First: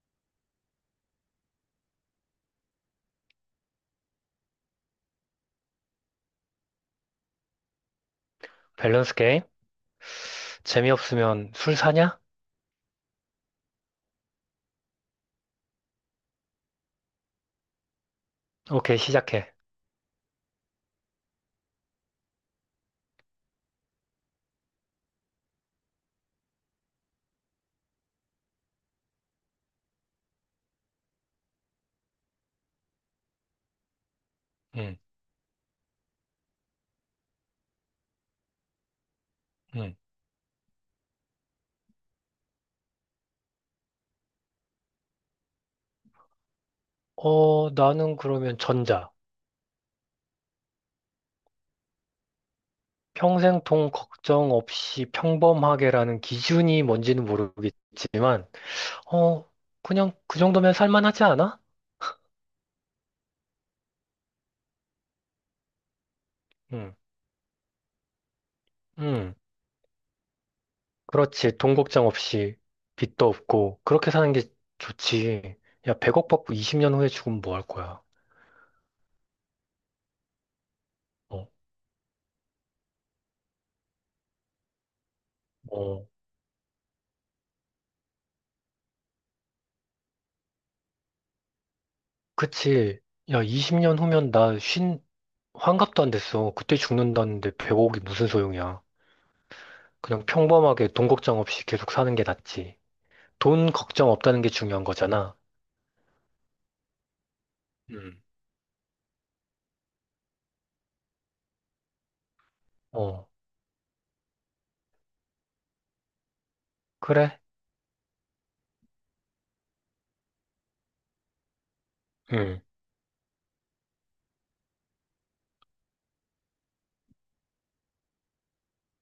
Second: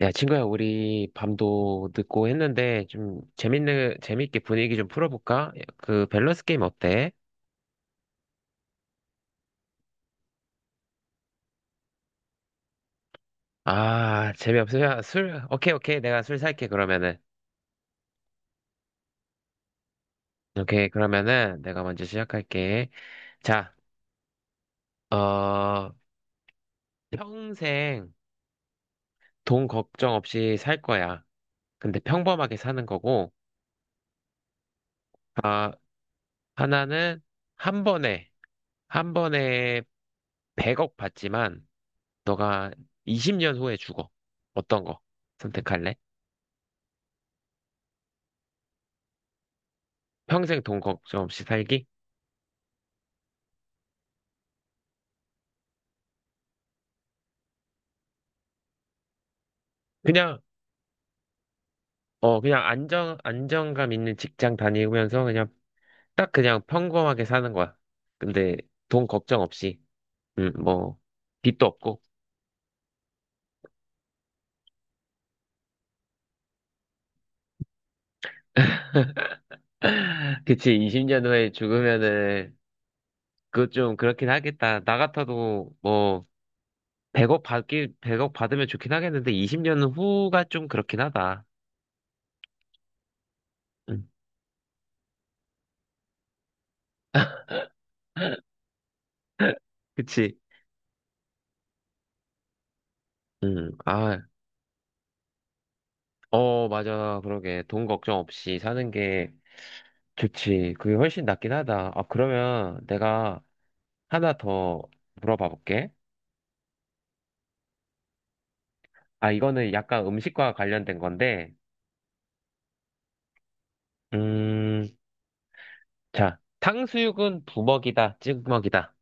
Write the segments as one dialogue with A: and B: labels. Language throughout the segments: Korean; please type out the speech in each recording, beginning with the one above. A: 야, 친구야, 우리 밤도 늦고 했는데 좀 재밌게 분위기 좀 풀어볼까? 그 밸런스 게임 어때?
B: 밸런스 게임? 재미없으면 술 사냐?
A: 재미없으면 술, 오케이, 오케이. 내가 술 살게, 그러면은.
B: 오케이, 시작해.
A: 오케이, 그러면은 내가 먼저 시작할게. 자, 어, 평생 돈 걱정 없이 살 거야. 근데 평범하게 사는 거고,
B: 응,
A: 아, 하나는 한 번에, 한 번에
B: 응.
A: 100억 받지만, 너가 20년 후에 죽어. 어떤 거 선택할래?
B: 어, 나는 그러면 전자.
A: 평생 돈 걱정 없이 살기?
B: 평생 돈 걱정 없이 평범하게라는 기준이 뭔지는 모르겠지만, 어, 그냥
A: 그냥,
B: 그 정도면 살만하지 않아?
A: 그냥 안정감 있는 직장 다니면서 그냥 딱 그냥
B: 응,
A: 평범하게 사는 거야. 근데 돈
B: 응.
A: 걱정 없이, 음, 뭐,
B: 그렇지.
A: 빚도
B: 돈
A: 없고.
B: 걱정 없이 빚도 없고, 그렇게 사는 게 좋지. 야, 100억 받고 20년 후에 죽으면 뭐 할 거야?
A: 그치, 20년
B: 어,
A: 후에 죽으면은, 그것 좀 그렇긴 하겠다. 나 같아도
B: 어.
A: 뭐, 100억 받으면 좋긴 하겠는데, 20년 후가 좀 그렇긴 하다.
B: 그치. 야, 20년
A: 응.
B: 후면 나 쉰, 환갑도 안 됐어. 그때 죽는다는데 배고 0억이 무슨 소용이야. 그냥
A: 그치?
B: 평범하게 돈 걱정 없이 계속 사는 게 낫지.
A: 응,
B: 돈 걱정 없다는 게 중요한 거잖아.
A: 맞아. 그러게. 돈 걱정
B: 음.
A: 없이 사는 게 좋지. 그게 훨씬 낫긴 하다. 그러면
B: 어,
A: 내가 하나 더 물어봐 볼게.
B: 그래?
A: 이거는 약간 음식과 관련된 건데,
B: 응.
A: 음, 자, 탕수육은 부먹이다, 찍먹이다.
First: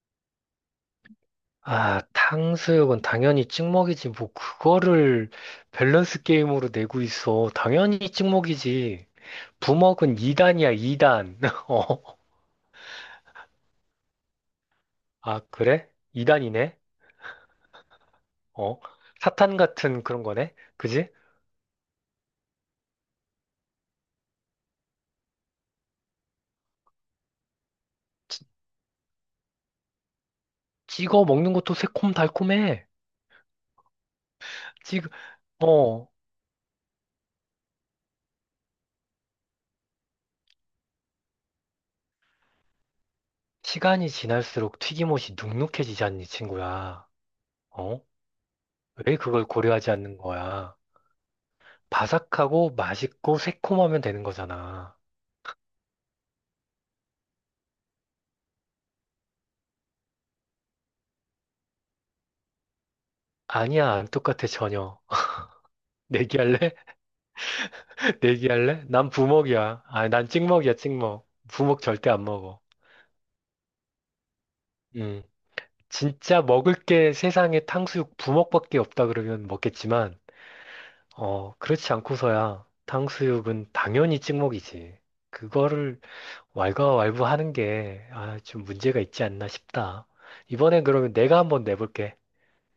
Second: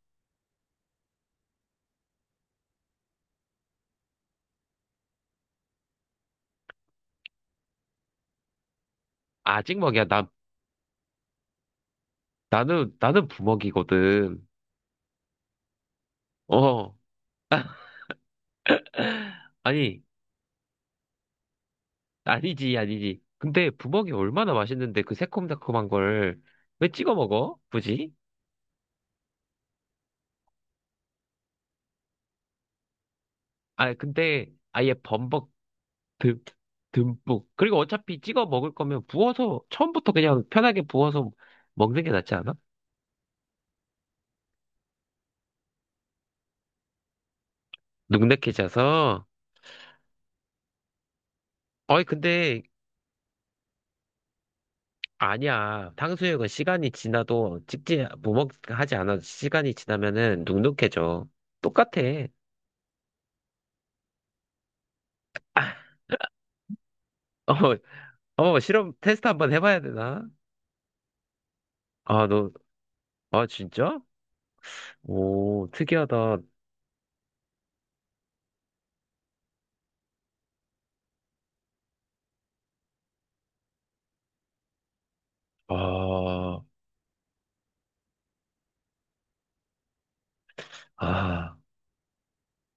B: 아, 탕수육은 당연히 찍먹이지. 뭐, 그거를 밸런스 게임으로 내고 있어. 당연히 찍먹이지.
A: 찍먹이야.
B: 부먹은 2단이야, 2단. 어,
A: 나는 부먹이거든.
B: 아, 그래? 2단이네?
A: 어,
B: 어, 사탄
A: 아니.
B: 같은 그런 거네? 그지?
A: 아니지, 아니지. 근데 부먹이 얼마나 맛있는데 그 새콤달콤한 걸 왜 찍어 먹어? 굳이?
B: 찌- 찍어 먹는 것도 새콤달콤해.
A: 근데 아예
B: 찍,
A: 범벅
B: 어,
A: 듬, 듬뿍. 그리고 어차피 찍어 먹을 거면 부어서 처음부터 그냥 편하게 부어서 먹는 게 낫지 않아?
B: 시간이 지날수록 튀김옷이 눅눅해지잖니, 친구야. 어? 왜
A: 눅눅해져서.
B: 그걸 고려하지 않는 거야?
A: 어이, 근데
B: 바삭하고 맛있고 새콤하면 되는 거잖아.
A: 아니야. 탕수육은 시간이 지나도 찍지, 부먹하지 않아도 시간이 지나면은 눅눅해져. 똑같아.
B: 아니야, 안 똑같아, 전혀. 내기할래?
A: 어, 어,
B: 내기할래?
A: 실험
B: 난
A: 테스트 한번 해봐야
B: 부먹이야. 아니,
A: 되나?
B: 난 찍먹이야, 찍먹. 부먹 절대 안
A: 아, 너,
B: 먹어.
A: 아, 진짜?
B: 음.
A: 오, 특이하다.
B: 진짜 먹을 게 세상에 탕수육 부먹밖에 없다 그러면 먹겠지만, 그렇지 않고서야 탕수육은 당연히 찍먹이지. 그거를
A: 아,
B: 왈가왈부 하는 게, 좀 문제가 있지 않나 싶다. 이번엔 그러면 내가
A: 아,
B: 한번 내볼게.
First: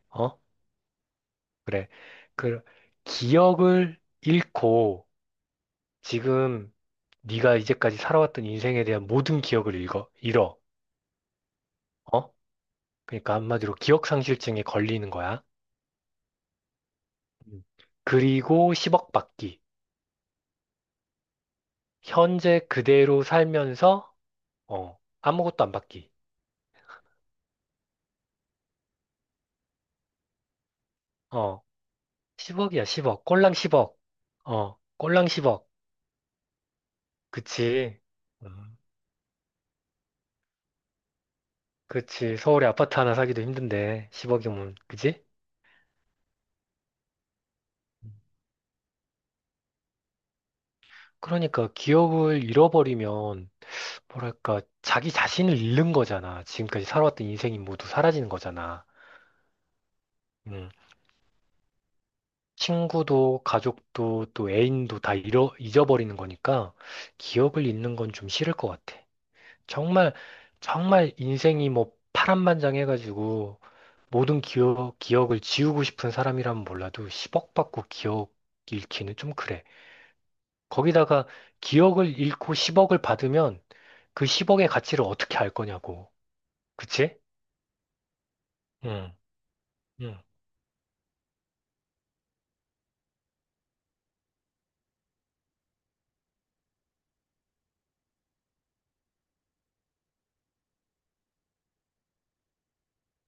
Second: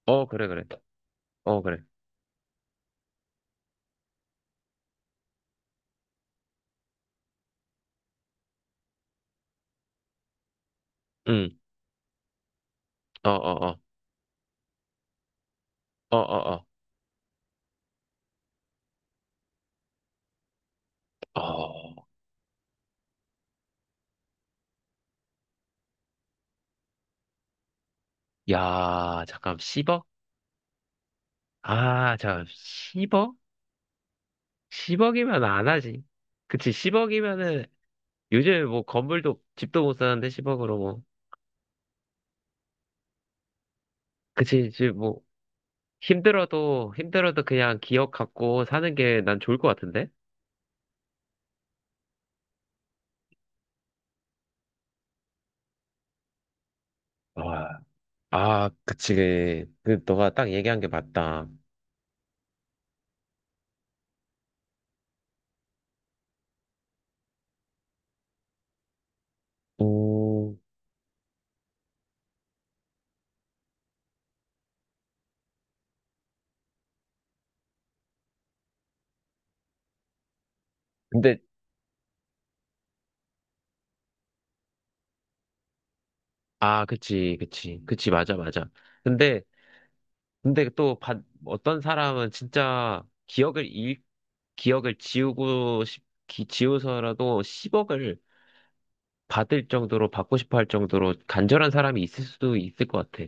A: 어,
B: 어?
A: 그래, 그래. 어, 그래.
B: 그래. 그, 기억을 잃고, 지금 네가 이제까지 살아왔던 인생에 대한 모든 기억을 읽어, 잃어.
A: 응,
B: 어?
A: 어,
B: 그러니까
A: 어,
B: 한마디로
A: 어,
B: 기억상실증에 걸리는 거야.
A: 어, 어,
B: 음. 그리고 10억 받기.
A: 어. 어,
B: 현재 그대로 살면서, 어, 아무것도 안 받기.
A: 야, 잠깐, 10억?
B: 어,
A: 잠깐,
B: 10억이야, 10억.
A: 10억?
B: 꼴랑 10억. 꼴랑
A: 10억이면 안
B: 10억.
A: 하지. 그치, 10억이면은,
B: 그치. 어,
A: 요즘에 뭐, 건물도, 집도 못 사는데, 10억으로 뭐.
B: 그치. 서울에 아파트 하나 사기도 힘든데,
A: 그치,
B: 10억이면,
A: 지금 뭐,
B: 그지?
A: 힘들어도, 힘들어도 그냥 기억 갖고 사는 게 난 좋을 것 같은데?
B: 그러니까 기억을 잃어버리면, 뭐랄까, 자기 자신을 잃는 거잖아. 지금까지 살아왔던 인생이
A: 아,
B: 모두 사라지는 거잖아.
A: 그치, 그 너가 딱
B: 음.
A: 얘기한 게 맞다.
B: 친구도, 가족도, 또 애인도 다 잃어, 잊어버리는 거니까, 기억을 잃는 건 좀 싫을 것 같아. 정말
A: 오,
B: 정말 인생이 뭐 파란만장해가지고 모든 기억을 지우고 싶은 사람이라면 몰라도 10억 받고 기억 잃기는 좀 그래. 거기다가
A: 근데
B: 기억을 잃고 10억을 받으면 그 10억의 가치를 어떻게 알 거냐고. 그치?
A: 그치, 그치, 그치, 맞아, 맞아.
B: 응,
A: 근데,
B: 응.
A: 근데 또 어떤 사람은 진짜 기억을 지우서라도 10억을 받고 싶어 할 정도로 간절한 사람이 있을 수도 있을 것 같아.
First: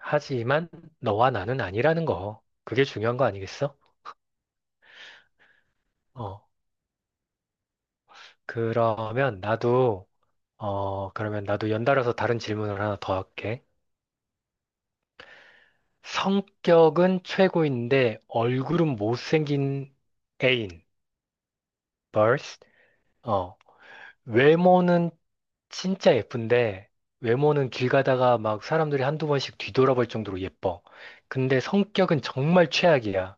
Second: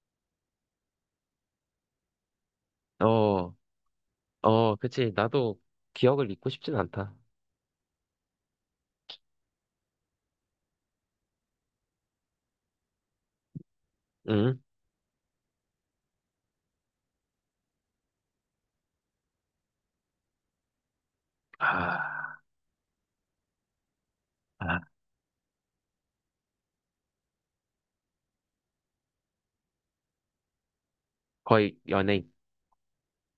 B: 하지만 너와 나는 아니라는 거. 그게 중요한 거
A: 어,
B: 아니겠어?
A: 어, 그치. 나도 기억을
B: 어.
A: 잊고 싶진 않다.
B: 그러면 나도 연달아서 다른 질문을 하나 더 할게.
A: 응?
B: 성격은 최고인데 얼굴은 못생긴 애인,
A: 아,
B: 벌스. 어,
A: 아,
B: 외모는 진짜 예쁜데 외모는 길 가다가 막 사람들이 한두 번씩 뒤돌아볼 정도로 예뻐. 근데
A: 거의
B: 성격은 정말 최악이야.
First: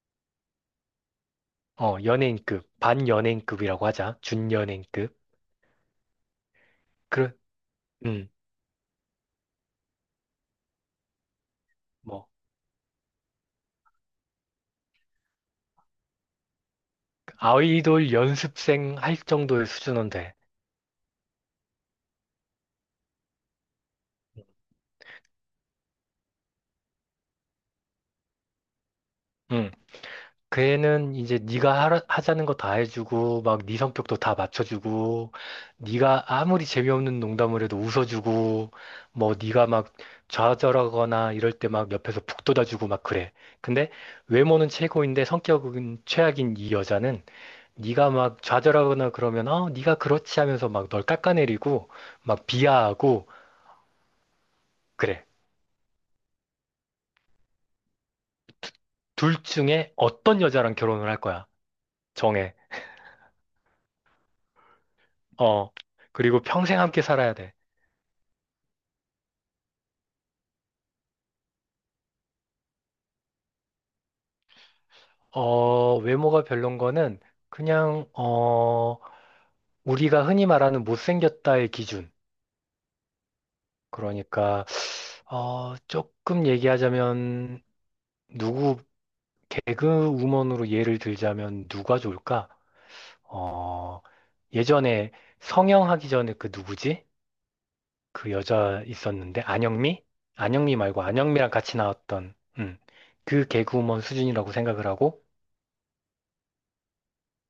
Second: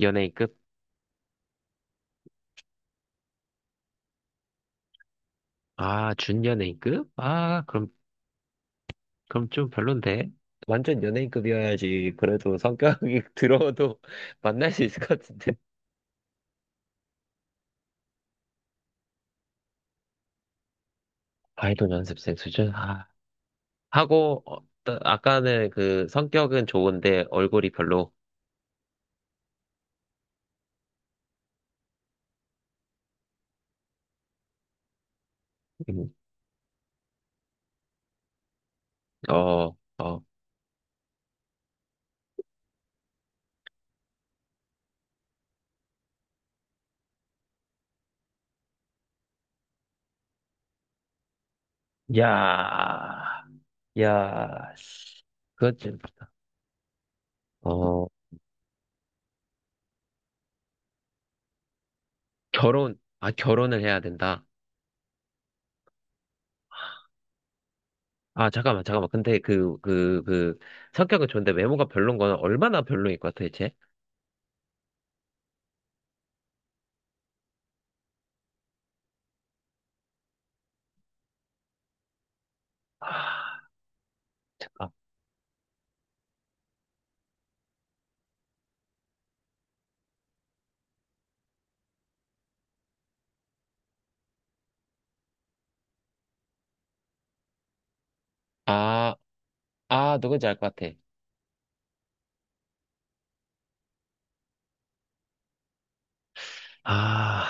A: 연예인급?
B: 연예인급, 반연예인급이라고 하자. 준연예인급.
A: 아, 준연예인급?
B: 그,
A: 아,
B: 음,
A: 그럼 좀 별론데? 완전 연예인급이어야지
B: 뭐
A: 그래도 성격이 들어도 만날 수 있을 것 같은데.
B: 아이돌 연습생 할 정도의 수준은 돼.
A: 아이돌 연습생 수준? 아. 하고 아까는 그 성격은 좋은데 얼굴이 별로.
B: 음. 그 애는 이제 네가 하자는 거 다 해주고 막 네 성격도 다 맞춰주고
A: 음,
B: 네가 아무리 재미없는 농담을 해도 웃어주고 뭐 네가
A: 어,
B: 막
A: 어.
B: 좌절하거나 이럴 때 막 옆에서 북돋아주고 막 그래. 근데 외모는 최고인데 성격은 최악인 이 여자는 네가 막 좌절하거나 그러면 네가 그렇지 하면서 막 널 깎아내리고 막
A: 야,
B: 비하하고
A: 야, 씨.
B: 그래.
A: 그건 좀. 어,
B: 둘 중에 어떤 여자랑 결혼을 할 거야? 정해.
A: 결혼. 아, 결혼을 해야 된다.
B: 어. 그리고 평생 함께 살아야 돼.
A: 아, 잠깐만, 잠깐만. 근데 성격은 좋은데 외모가 별론 거는 얼마나 별로일 것 같아, 대체?
B: 외모가 별론 거는 그냥, 우리가 흔히 말하는 못생겼다의 기준.
A: 아,
B: 그러니까, 조금 얘기하자면, 누구, 개그우먼으로 예를 들자면 누가 좋을까? 어, 예전에 성형하기 전에 그 누구지? 그 여자
A: 아,
B: 있었는데, 안영미?
A: 아, 누군지 알 것
B: 안영미
A: 같아.
B: 말고 안영미랑 같이 나왔던, 그 개그우먼 수준이라고 생각을 하고,
A: 아,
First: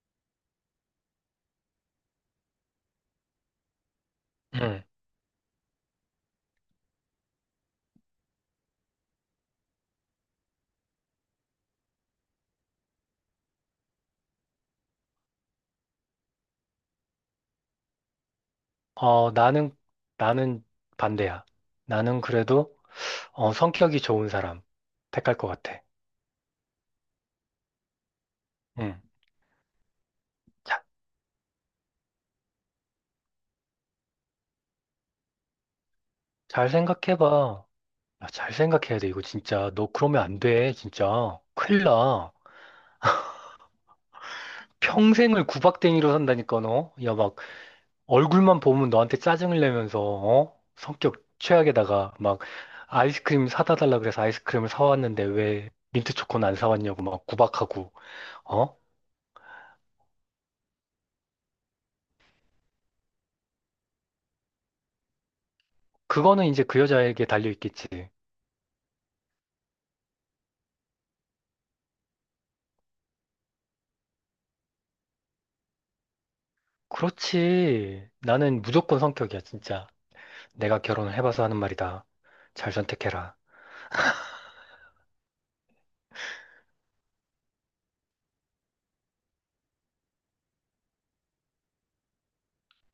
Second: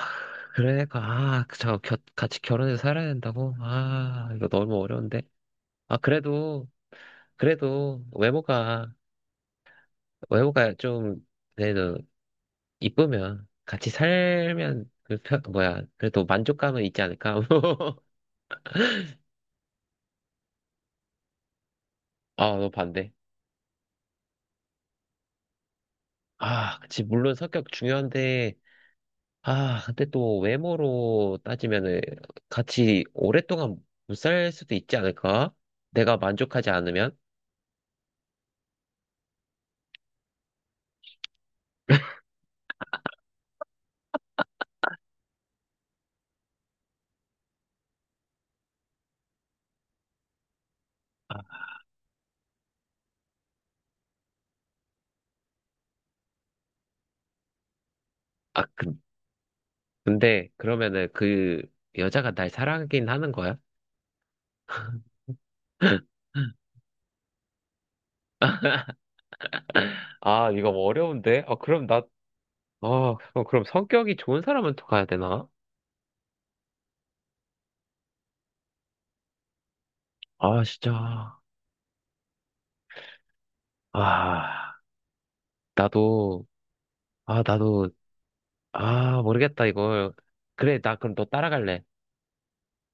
A: 그러니까, 같이 결혼해서 살아야 된다고? 아, 이거 너무
B: 음,
A: 어려운데? 아, 그래도, 그래도, 외모가 그래도, 이쁘면, 같이 살면, 그래도 만족감은 있지 않을까?
B: 어, 나는, 나는 반대야. 나는
A: 아, 너
B: 그래도
A: 반대.
B: 성격이 좋은 사람 택할 것 같아.
A: 아, 그치, 물론 성격 중요한데,
B: 응.
A: 아, 근데 또
B: 자,
A: 외모로 따지면은, 같이 오랫동안 못 살 수도 있지 않을까? 내가 만족하지
B: 잘
A: 않으면?
B: 생각해봐. 야, 잘 생각해야 돼, 이거 진짜. 너 그러면 안 돼, 진짜. 큰일 나. 평생을 구박댕이로 산다니까, 너. 야, 막, 얼굴만 보면 너한테 짜증을 내면서, 어? 성격
A: 아,
B: 최악에다가, 막, 아이스크림 사다 달라 그래서 아이스크림을 사왔는데 왜 민트 초코는 안 사왔냐고 막 구박하고,
A: 아,
B: 어?
A: 그 근데 그러면은 그 여자가 날 사랑하긴 하는 거야?
B: 그거는 이제 그 여자에게 달려있겠지.
A: 아, 이거 뭐 어려운데? 아, 그럼 성격이 좋은 사람한테 가야 되나?
B: 그렇지. 나는 무조건 성격이야, 진짜.
A: 아,
B: 내가 결혼을
A: 진짜.
B: 해봐서 하는 말이다. 잘 선택해라.
A: 아, 나도, 아, 나도, 아, 모르겠다, 이걸. 그래, 나 그럼 너 따라갈래.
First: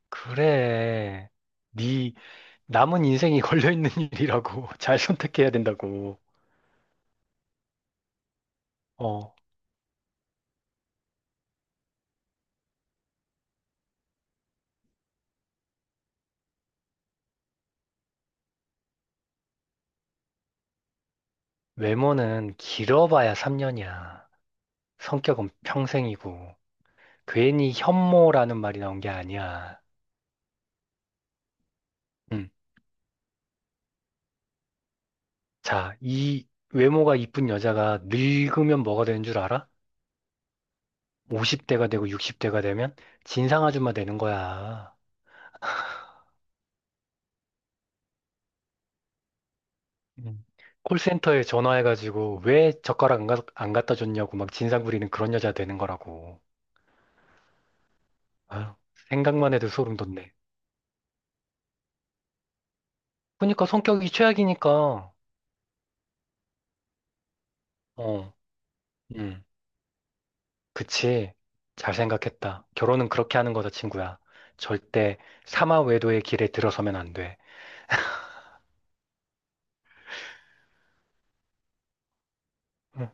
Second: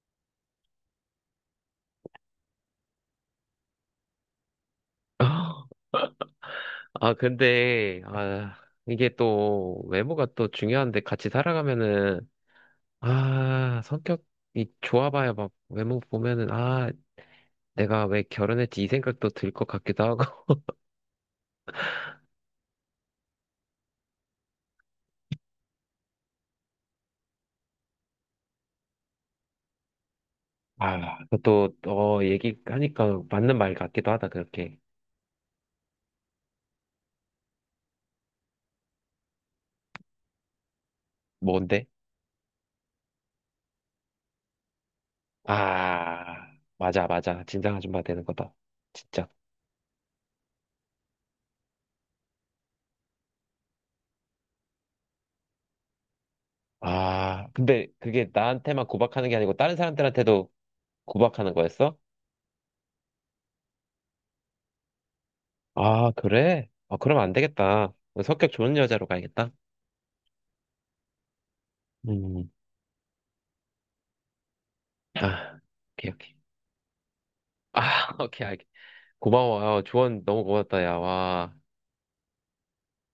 B: 그래. 네 남은 인생이 걸려있는 일이라고. 잘 선택해야 된다고.
A: 아, 근데, 아, 이게
B: 어,
A: 또, 외모가 또 중요한데 같이 살아가면은, 아, 성격이 좋아봐야 막 외모 보면은, 아, 내가 왜 결혼했지 이 생각도 들 것 같기도 하고,
B: 외모는 길어봐야 3년이야. 성격은 평생이고. 괜히 현모라는 말이 나온 게 아니야.
A: 아, 또, 어,
B: 음.
A: 얘기하니까 맞는 말 같기도 하다, 그렇게.
B: 자, 이 외모가 이쁜 여자가 늙으면 뭐가 되는 줄 알아?
A: 뭔데?
B: 50대가 되고 60대가 되면 진상 아줌마 되는 거야.
A: 아, 맞아, 맞아. 진상 아줌마 되는 거다. 진짜.
B: 음. 콜센터에 전화해가지고 왜 젓가락 안 갖다 줬냐고 막 진상 부리는 그런 여자 되는 거라고.
A: 아, 근데 그게
B: 아유,
A: 나한테만 구박하는 게
B: 생각만
A: 아니고
B: 해도
A: 다른
B: 소름 돋네.
A: 사람들한테도 구박하는 거였어?
B: 그러니까 성격이 최악이니까.
A: 아, 그래? 아, 그럼 안 되겠다.
B: 어,
A: 성격 좋은 여자로
B: 음,
A: 가야겠다.
B: 그치. 잘
A: 음,
B: 생각했다. 결혼은 그렇게 하는 거다, 친구야. 절대
A: 아,
B: 사마
A: 오케이,
B: 외도의
A: 오케이.
B: 길에 들어서면 안 돼.
A: 아, 오케이, 알겠. 고마워. 아, 조언 너무 고맙다, 야, 와.
B: 응.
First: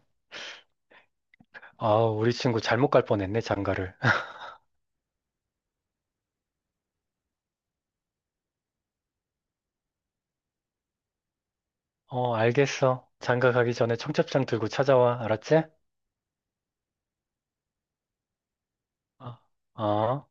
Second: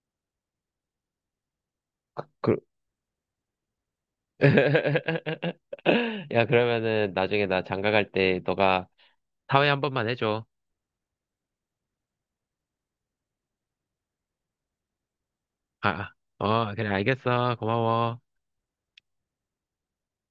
B: 아,
A: 그,
B: 우리
A: 그,
B: 친구 잘못 갈 뻔했네, 장가를.
A: 야, 그러면은 나중에 나 장가 갈 때 너가 사회 한 번만 해줘.
B: 어, 알겠어. 장가 가기 전에 청첩장 들고 찾아와, 알았지?
A: 아, 어, 그래, 알겠어. 고마워.
B: 어. 어.